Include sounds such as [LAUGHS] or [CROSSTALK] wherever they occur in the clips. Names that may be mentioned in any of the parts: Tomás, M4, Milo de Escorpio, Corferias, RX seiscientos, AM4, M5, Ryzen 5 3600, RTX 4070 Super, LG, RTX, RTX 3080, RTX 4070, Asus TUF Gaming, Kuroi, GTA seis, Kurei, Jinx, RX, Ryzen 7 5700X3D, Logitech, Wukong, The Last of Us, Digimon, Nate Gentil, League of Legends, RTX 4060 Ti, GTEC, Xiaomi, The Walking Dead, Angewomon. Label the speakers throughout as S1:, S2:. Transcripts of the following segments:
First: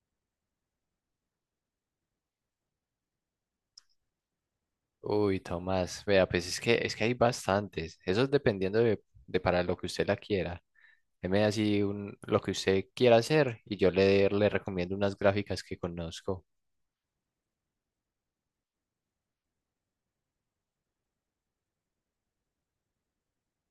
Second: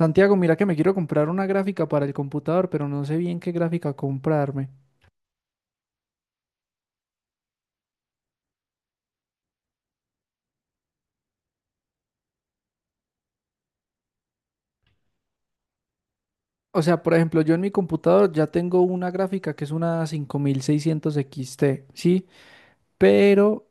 S1: Santiago, mira que me quiero comprar una gráfica para el computador, pero no sé bien qué gráfica comprarme.
S2: Uy, Tomás, vea, pues es que hay bastantes. Eso es dependiendo de para lo que usted la quiera. Deme así lo que usted quiera hacer y yo le recomiendo unas gráficas que conozco.
S1: O sea, por ejemplo, yo en mi computador ya tengo una gráfica que es una 5600 XT, ¿sí? Pero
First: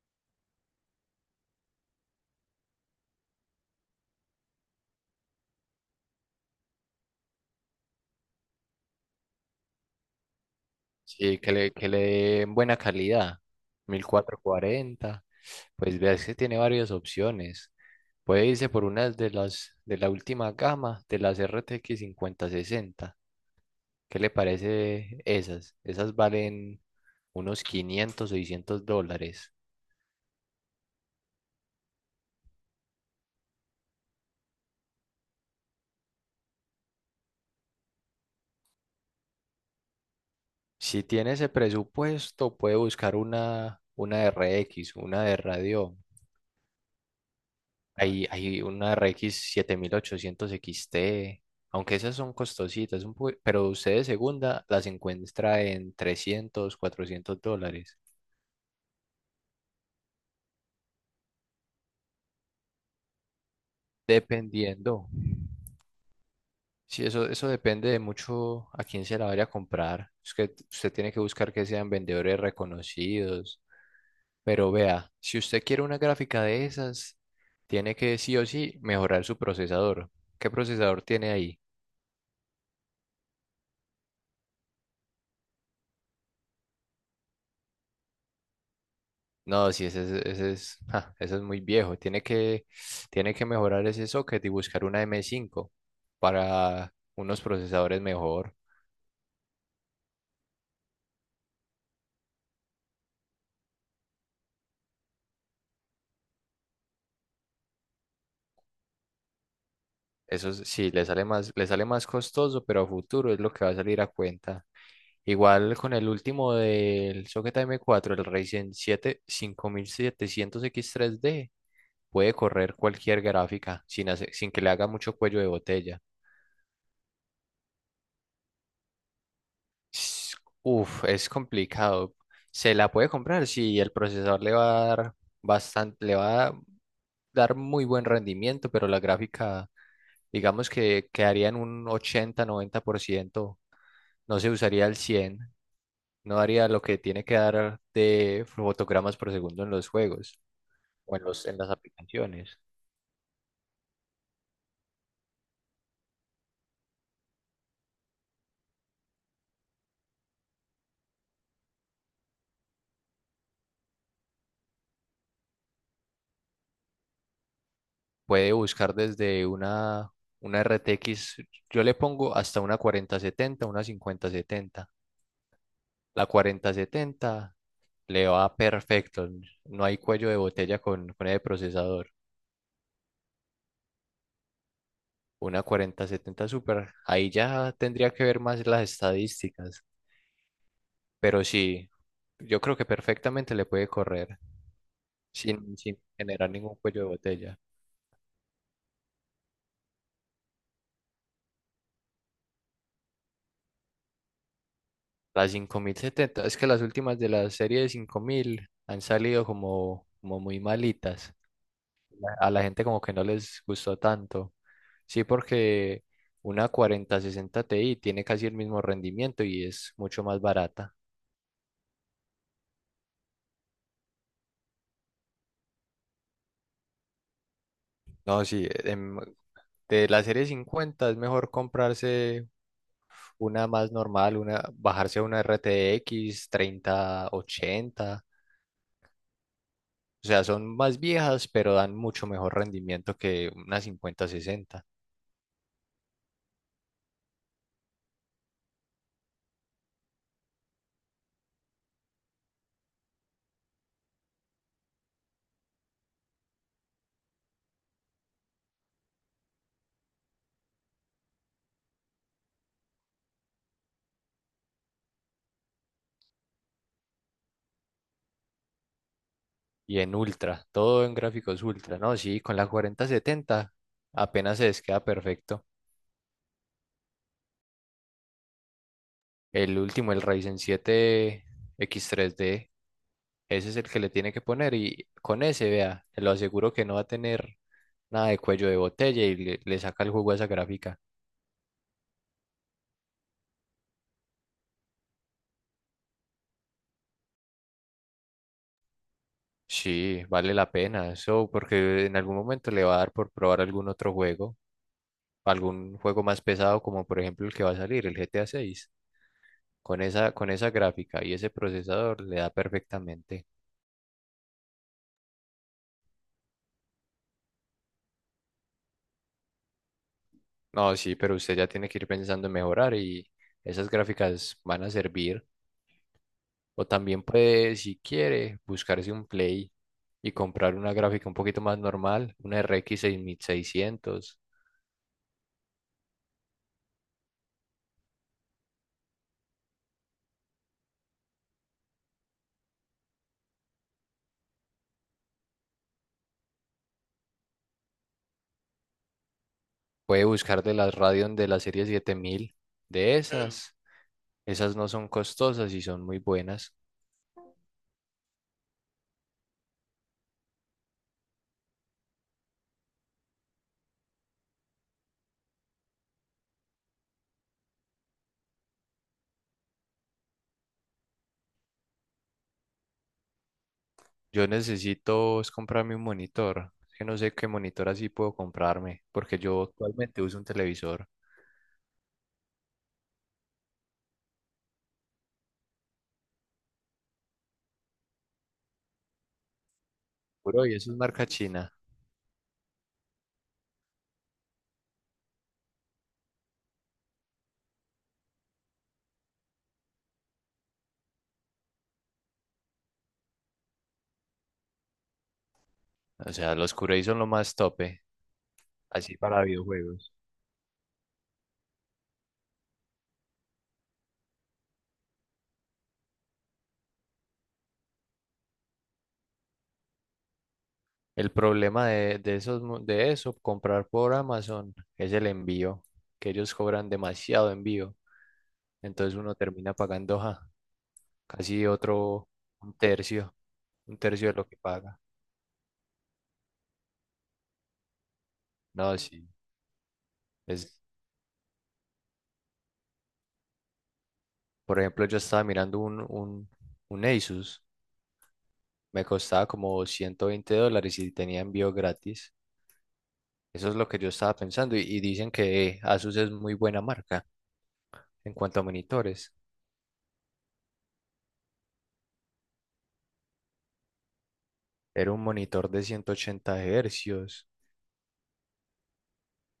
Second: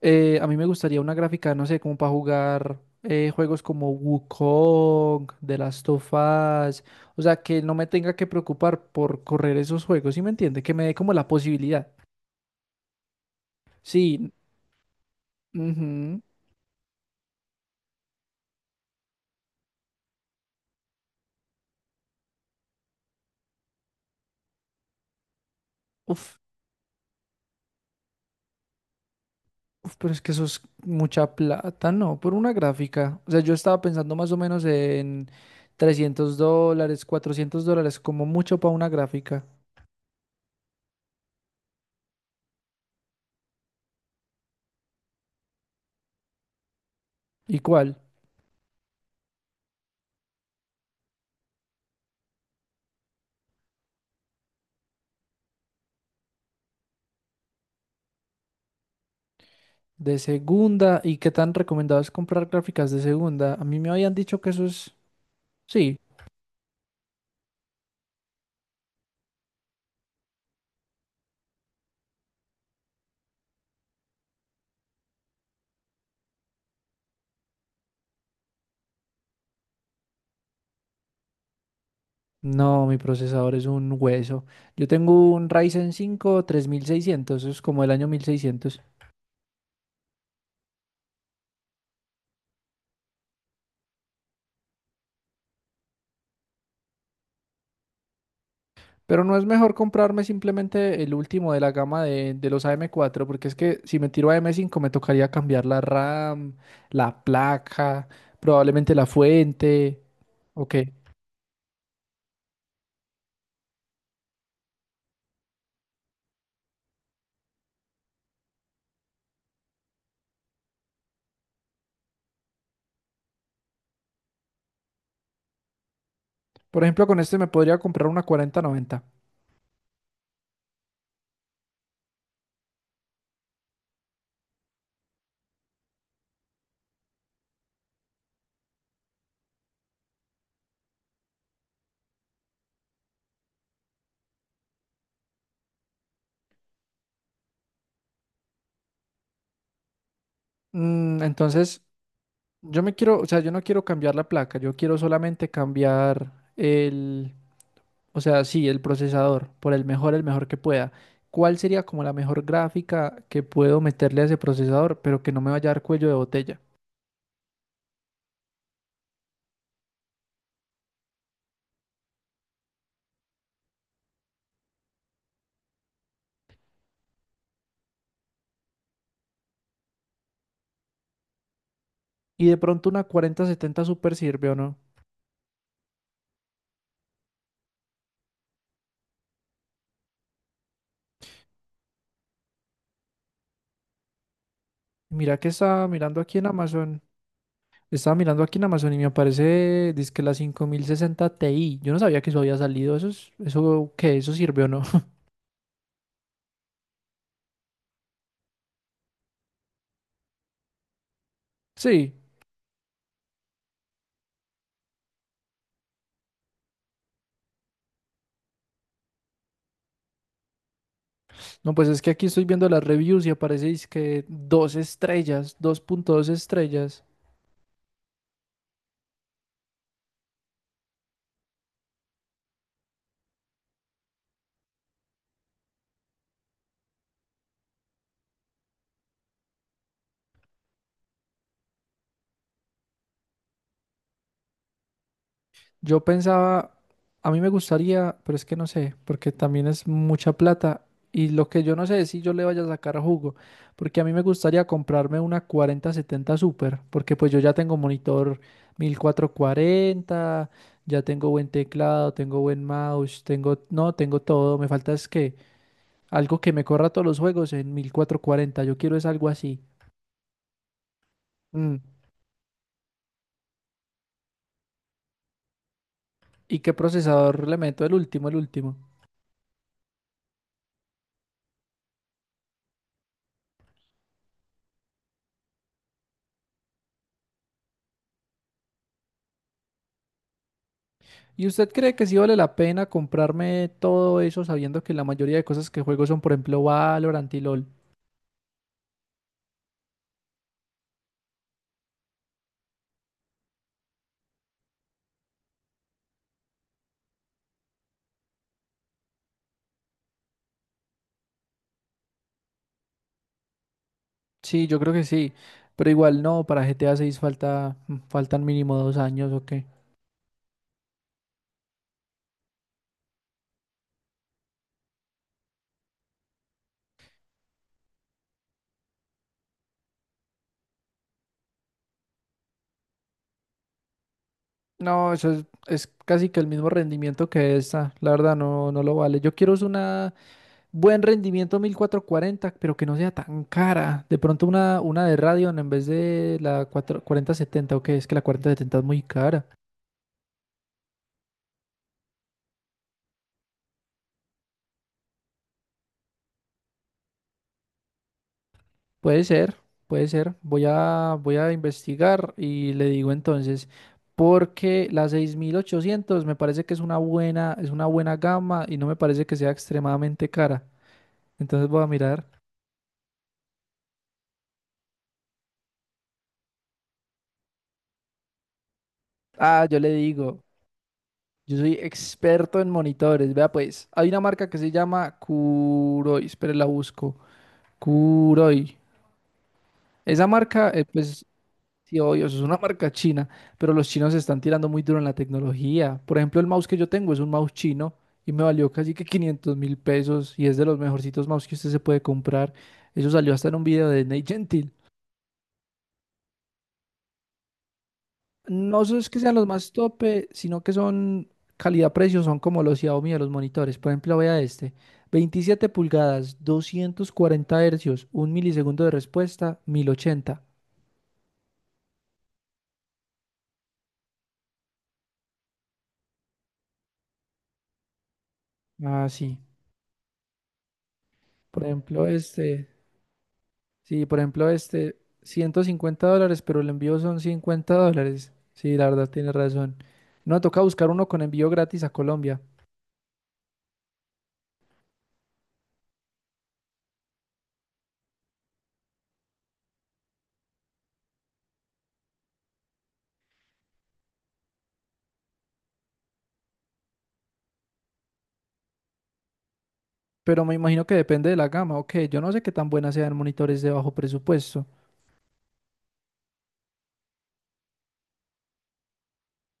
S1: a mí me gustaría una gráfica, no sé, como para jugar juegos como Wukong, The Last of Us, o sea, que no me tenga que preocupar por correr esos juegos, ¿sí me entiende? Que me dé como la
S2: Sí, que le,
S1: posibilidad.
S2: que le den buena calidad. mil
S1: Sí.
S2: cuatrocientos cuarenta Pues vea,
S1: Ujú.
S2: es que tiene varias opciones. Puede irse por unas de las de la última gama, de las RTX 60. ¿Qué le parece esas? Esas
S1: Uf,
S2: valen unos 500 600 dólares.
S1: Uf, pero es que eso es mucha plata, no, por una gráfica. O sea, yo estaba pensando más o menos en $300, $400, como mucho para una gráfica.
S2: Si tiene ese presupuesto, puede buscar una RX, una de radio.
S1: ¿Y cuál?
S2: Hay una RX 7800 XT, aunque esas son costositas, pero usted de segunda las encuentra en 300 400 dólares,
S1: De segunda. ¿Y qué tan recomendado es comprar gráficas de segunda? A mí me habían dicho que eso es...
S2: dependiendo.
S1: Sí.
S2: Sí, eso depende de mucho a quién se la vaya a comprar. Es que usted tiene que buscar que sean vendedores reconocidos. Pero vea, si usted quiere una gráfica de esas, tiene que sí o sí mejorar su procesador. ¿Qué procesador tiene ahí?
S1: No, mi procesador es un hueso. Yo tengo un Ryzen 5 3600, eso es como el año 1600.
S2: No, si ese, es- ese es, ja, ese es muy viejo. Tiene que mejorar ese socket y buscar una M5 para unos procesadores mejor.
S1: Pero no es mejor comprarme simplemente el último de la gama de los AM4, porque es que si me tiro a m 5 me tocaría cambiar la RAM, la placa, probablemente la fuente.
S2: Eso es-
S1: Ok.
S2: sí, le sale más costoso, pero a futuro es lo que va a salir a cuenta. Igual con el último del socket M4, el Ryzen 7 5700X3D. Puede correr cualquier gráfica sin que le haga mucho cuello de botella.
S1: Por ejemplo, con este me podría comprar una 4090.
S2: S- Uf, es complicado. Se la puede comprar si el procesador le va a dar bastante, le va a dar muy buen rendimiento, pero la gráfica, digamos que quedaría en un 80 90%. No se usaría el 100. No daría lo que tiene que dar de fotogramas por segundo en los juegos o en los, en las
S1: Entonces,
S2: aplicaciones.
S1: yo me quiero, o sea, yo no quiero cambiar la placa, yo quiero solamente cambiar el, o sea, sí, el procesador por el mejor que pueda. ¿Cuál sería como la mejor gráfica que puedo meterle a ese procesador, pero que no me vaya a dar cuello de botella?
S2: Puede buscar desde una RTX, yo le pongo hasta una 4070, una 5070. La 4070 le va perfecto, no hay cuello de botella con el procesador.
S1: Y de pronto una 4070 Super sirve o no.
S2: Una 4070 Super, ahí ya tendría que ver más las estadísticas, pero sí, yo creo que perfectamente le puede correr
S1: Mira que
S2: sin,
S1: estaba
S2: sin
S1: mirando aquí en
S2: generar ningún
S1: Amazon.
S2: cuello de botella.
S1: Estaba mirando aquí en Amazon y me aparece, dizque la 5060 Ti. Yo no sabía que eso había salido. ¿Eso es, eso qué? ¿Eso sirve o no? [LAUGHS]
S2: La 5070, es que las últimas de la serie de 5000 han salido como muy malitas.
S1: Sí.
S2: A la gente como que no les gustó tanto. Sí, porque una 4060 Ti tiene casi el mismo rendimiento y es mucho más barata.
S1: No, pues es que aquí estoy viendo las reviews y aparece, dizque dos estrellas, 2.2 estrellas.
S2: No, sí, em, de la serie 50 es mejor comprarse una más normal, bajarse a una RTX 3080. O sea, son más viejas, pero dan mucho mejor rendimiento que una 5060.
S1: Yo pensaba, a mí me gustaría, pero es que no sé, porque también es mucha plata y lo que yo no sé es si yo le vaya a sacar jugo, porque a mí me gustaría comprarme una 4070 Super, porque pues yo ya tengo monitor 1440, ya tengo buen teclado, tengo buen mouse, tengo, no, tengo todo, me falta es que algo que me corra todos los juegos en 1440. Yo quiero es algo así.
S2: Y en ultra, todo en gráficos
S1: Mm.
S2: ultra, ¿no? Sí, con la 4070 apenas se les queda perfecto.
S1: ¿Y qué procesador le meto? El último, el último.
S2: El último, el Ryzen 7 X3D. Ese es el que le tiene que poner y con ese, vea, lo aseguro que no va a tener nada de cuello de botella y le saca el jugo a esa gráfica.
S1: ¿Y usted cree que sí vale la pena comprarme todo eso sabiendo que la mayoría de cosas que juego son, por ejemplo, Valorant y LOL?
S2: Sí, vale la pena eso porque en algún momento le va a dar por probar algún otro juego, algún juego más pesado como por ejemplo el que va a salir, el GTA 6. Con esa, gráfica y ese procesador le da perfectamente.
S1: Sí, yo creo que sí, pero igual no, para GTA 6 falta, faltan mínimo 2 años o qué.
S2: No, sí, pero usted ya tiene que ir pensando en mejorar y esas gráficas van a servir. O también puede, si quiere, buscarse un Play y comprar una gráfica un poquito más normal, una RX 600.
S1: No, eso es casi que el mismo rendimiento que esta, la verdad no, no lo vale. Yo quiero es una buen rendimiento 1440 pero que no sea tan cara. De pronto una de Radeon en vez de la 4070 o qué, es que la 4070 es muy cara.
S2: Puede buscar de las Radeon de la serie 7000. De Claro. Esas. Esas no son costosas y son muy buenas.
S1: Puede ser, puede ser. Voy a investigar y le digo entonces, porque la 6800 me parece que es una buena gama y no me parece que sea extremadamente cara. Entonces voy a mirar.
S2: Yo necesito es comprarme un monitor. Es que no sé qué monitor así puedo comprarme, porque yo
S1: Ah, yo le
S2: actualmente uso
S1: digo,
S2: un televisor.
S1: yo soy experto en monitores. Vea pues, hay una marca que se llama Kuroi, espere la busco. Kuroi. Esa
S2: Puro
S1: marca,
S2: y eso es
S1: pues
S2: marca china.
S1: sí, obvio, eso es una marca china, pero los chinos se están tirando muy duro en la tecnología. Por ejemplo, el mouse que yo tengo es un mouse chino y me valió casi que 500 mil pesos y es de los mejorcitos mouse que usted se puede comprar. Eso salió hasta en un video de Nate Gentil.
S2: O sea, los Kurei son lo más tope,
S1: No so- Es
S2: así
S1: que sean
S2: para
S1: los más
S2: videojuegos.
S1: tope, sino que son calidad-precio, son como los Xiaomi de los monitores. Por ejemplo, vea este, 27 pulgadas, 240 hercios, un milisegundo de respuesta, 1080.
S2: El problema de esos, de eso, comprar por Amazon, es el envío, que ellos cobran demasiado envío.
S1: Ah,
S2: Entonces uno
S1: sí.
S2: termina pagando, ja,
S1: Por
S2: casi
S1: ejemplo,
S2: otro,
S1: este.
S2: un tercio, un
S1: Sí, por
S2: tercio de lo
S1: ejemplo,
S2: que
S1: este,
S2: paga.
S1: $150, pero el envío son $50. Sí, la
S2: No,
S1: verdad
S2: sí.
S1: tienes razón. No, toca
S2: Es,
S1: buscar uno con envío gratis a Colombia.
S2: por ejemplo, yo estaba mirando un, un Asus, me costaba como 120 dólares y tenía envío gratis. Eso es lo que yo estaba pensando. Y dicen que Asus es muy buena marca en cuanto a monitores.
S1: Pero me imagino que depende de la gama. Ok, yo no sé qué tan buenas sean monitores de bajo presupuesto.
S2: Era un monitor de 180 Hz.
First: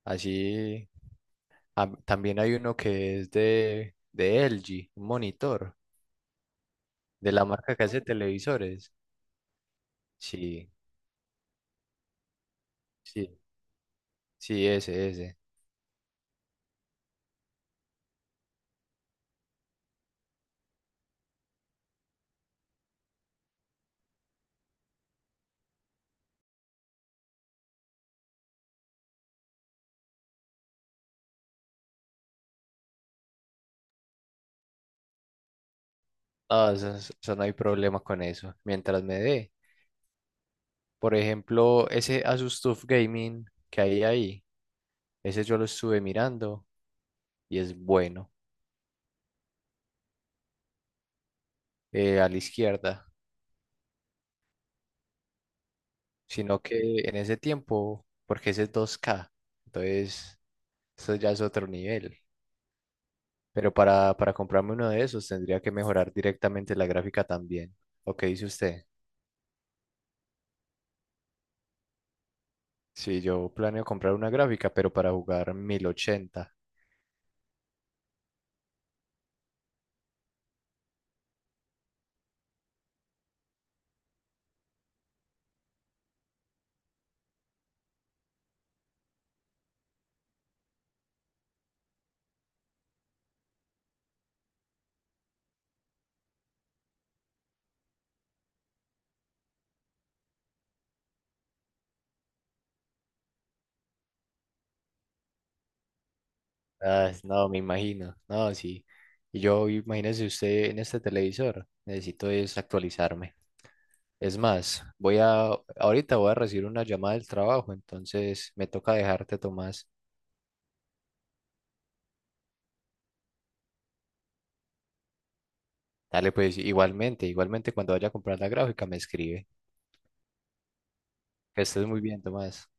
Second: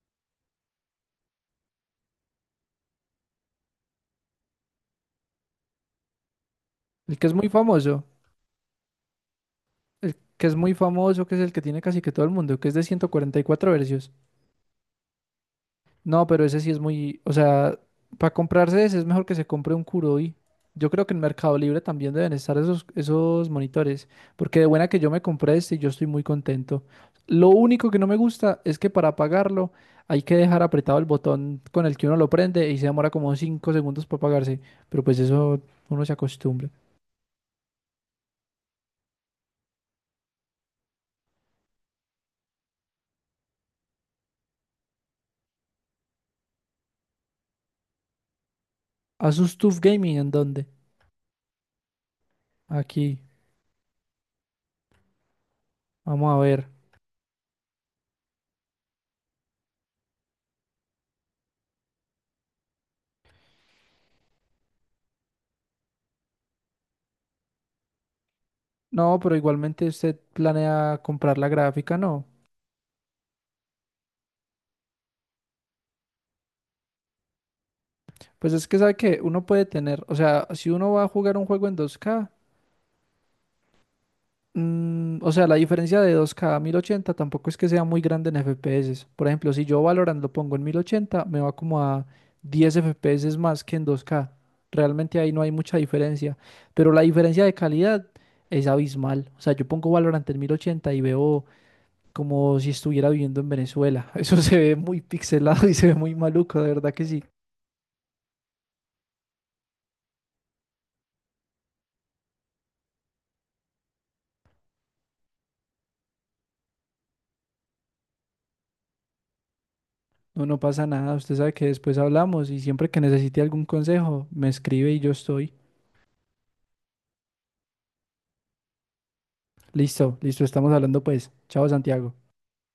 S2: Así. Ah, también hay uno que es de LG, un monitor,
S1: El que
S2: de
S1: es
S2: la
S1: muy
S2: marca que hace
S1: famoso,
S2: televisores.
S1: el que es
S2: Sí,
S1: muy famoso, que es el que tiene casi que todo el mundo, que es de ciento
S2: sí,
S1: cuarenta y cuatro Hz.
S2: sí, ese, ese.
S1: No, pero ese sí es muy, o sea, para comprarse ese es mejor que se compre un Kuroi. Yo creo que en Mercado Libre también deben estar esos monitores, porque de buena que yo me compré este y yo estoy muy contento. Lo único que no me gusta es que para apagarlo hay que dejar apretado el botón con el que uno lo prende y se demora como 5 segundos para apagarse, pero pues eso uno se
S2: Ah,
S1: acostumbra.
S2: eso no hay problema con eso. Mientras me dé, por ejemplo, ese Asus TUF Gaming que hay ahí, ese yo lo estuve mirando y es bueno,
S1: ¿Asus TUF Gaming en dónde?
S2: a la izquierda.
S1: Aquí, vamos a
S2: Sino
S1: ver.
S2: que en ese tiempo, porque ese es 2K, entonces eso ya es otro nivel. Pero para comprarme uno de esos tendría que mejorar directamente la gráfica también. ¿O qué dice usted?
S1: No, pero igualmente usted planea comprar la gráfica, ¿no?
S2: Sí, yo planeo comprar una gráfica, pero para jugar 1080.
S1: Pues es que sabe que uno puede tener, o sea, si uno va a jugar un juego en 2K, o sea, la diferencia de 2K a 1080 tampoco es que sea muy grande en FPS. Por ejemplo, si yo Valorant lo pongo en 1080, me va como a 10 FPS más que en 2K. Realmente ahí no hay mucha diferencia, pero la diferencia de calidad es abismal. O sea, yo pongo Valorant en 1080 y veo como si estuviera viviendo en Venezuela. [LAUGHS] Eso se ve muy pixelado y se ve muy maluco, de verdad que
S2: Ah,
S1: sí.
S2: no, me imagino. No, sí. Y yo, imagínese usted en este televisor. Necesito es actualizarme. Es más, ahorita voy a recibir una llamada del trabajo, entonces me toca dejarte, Tomás.
S1: No, no pasa nada. Usted sabe que después hablamos y siempre que necesite algún consejo, me escribe y yo estoy.
S2: Dale, pues igualmente, igualmente cuando vaya a comprar la gráfica me escribe.
S1: Listo, listo, estamos hablando pues.
S2: Que
S1: Chao,
S2: estés muy
S1: Santiago.
S2: bien, Tomás.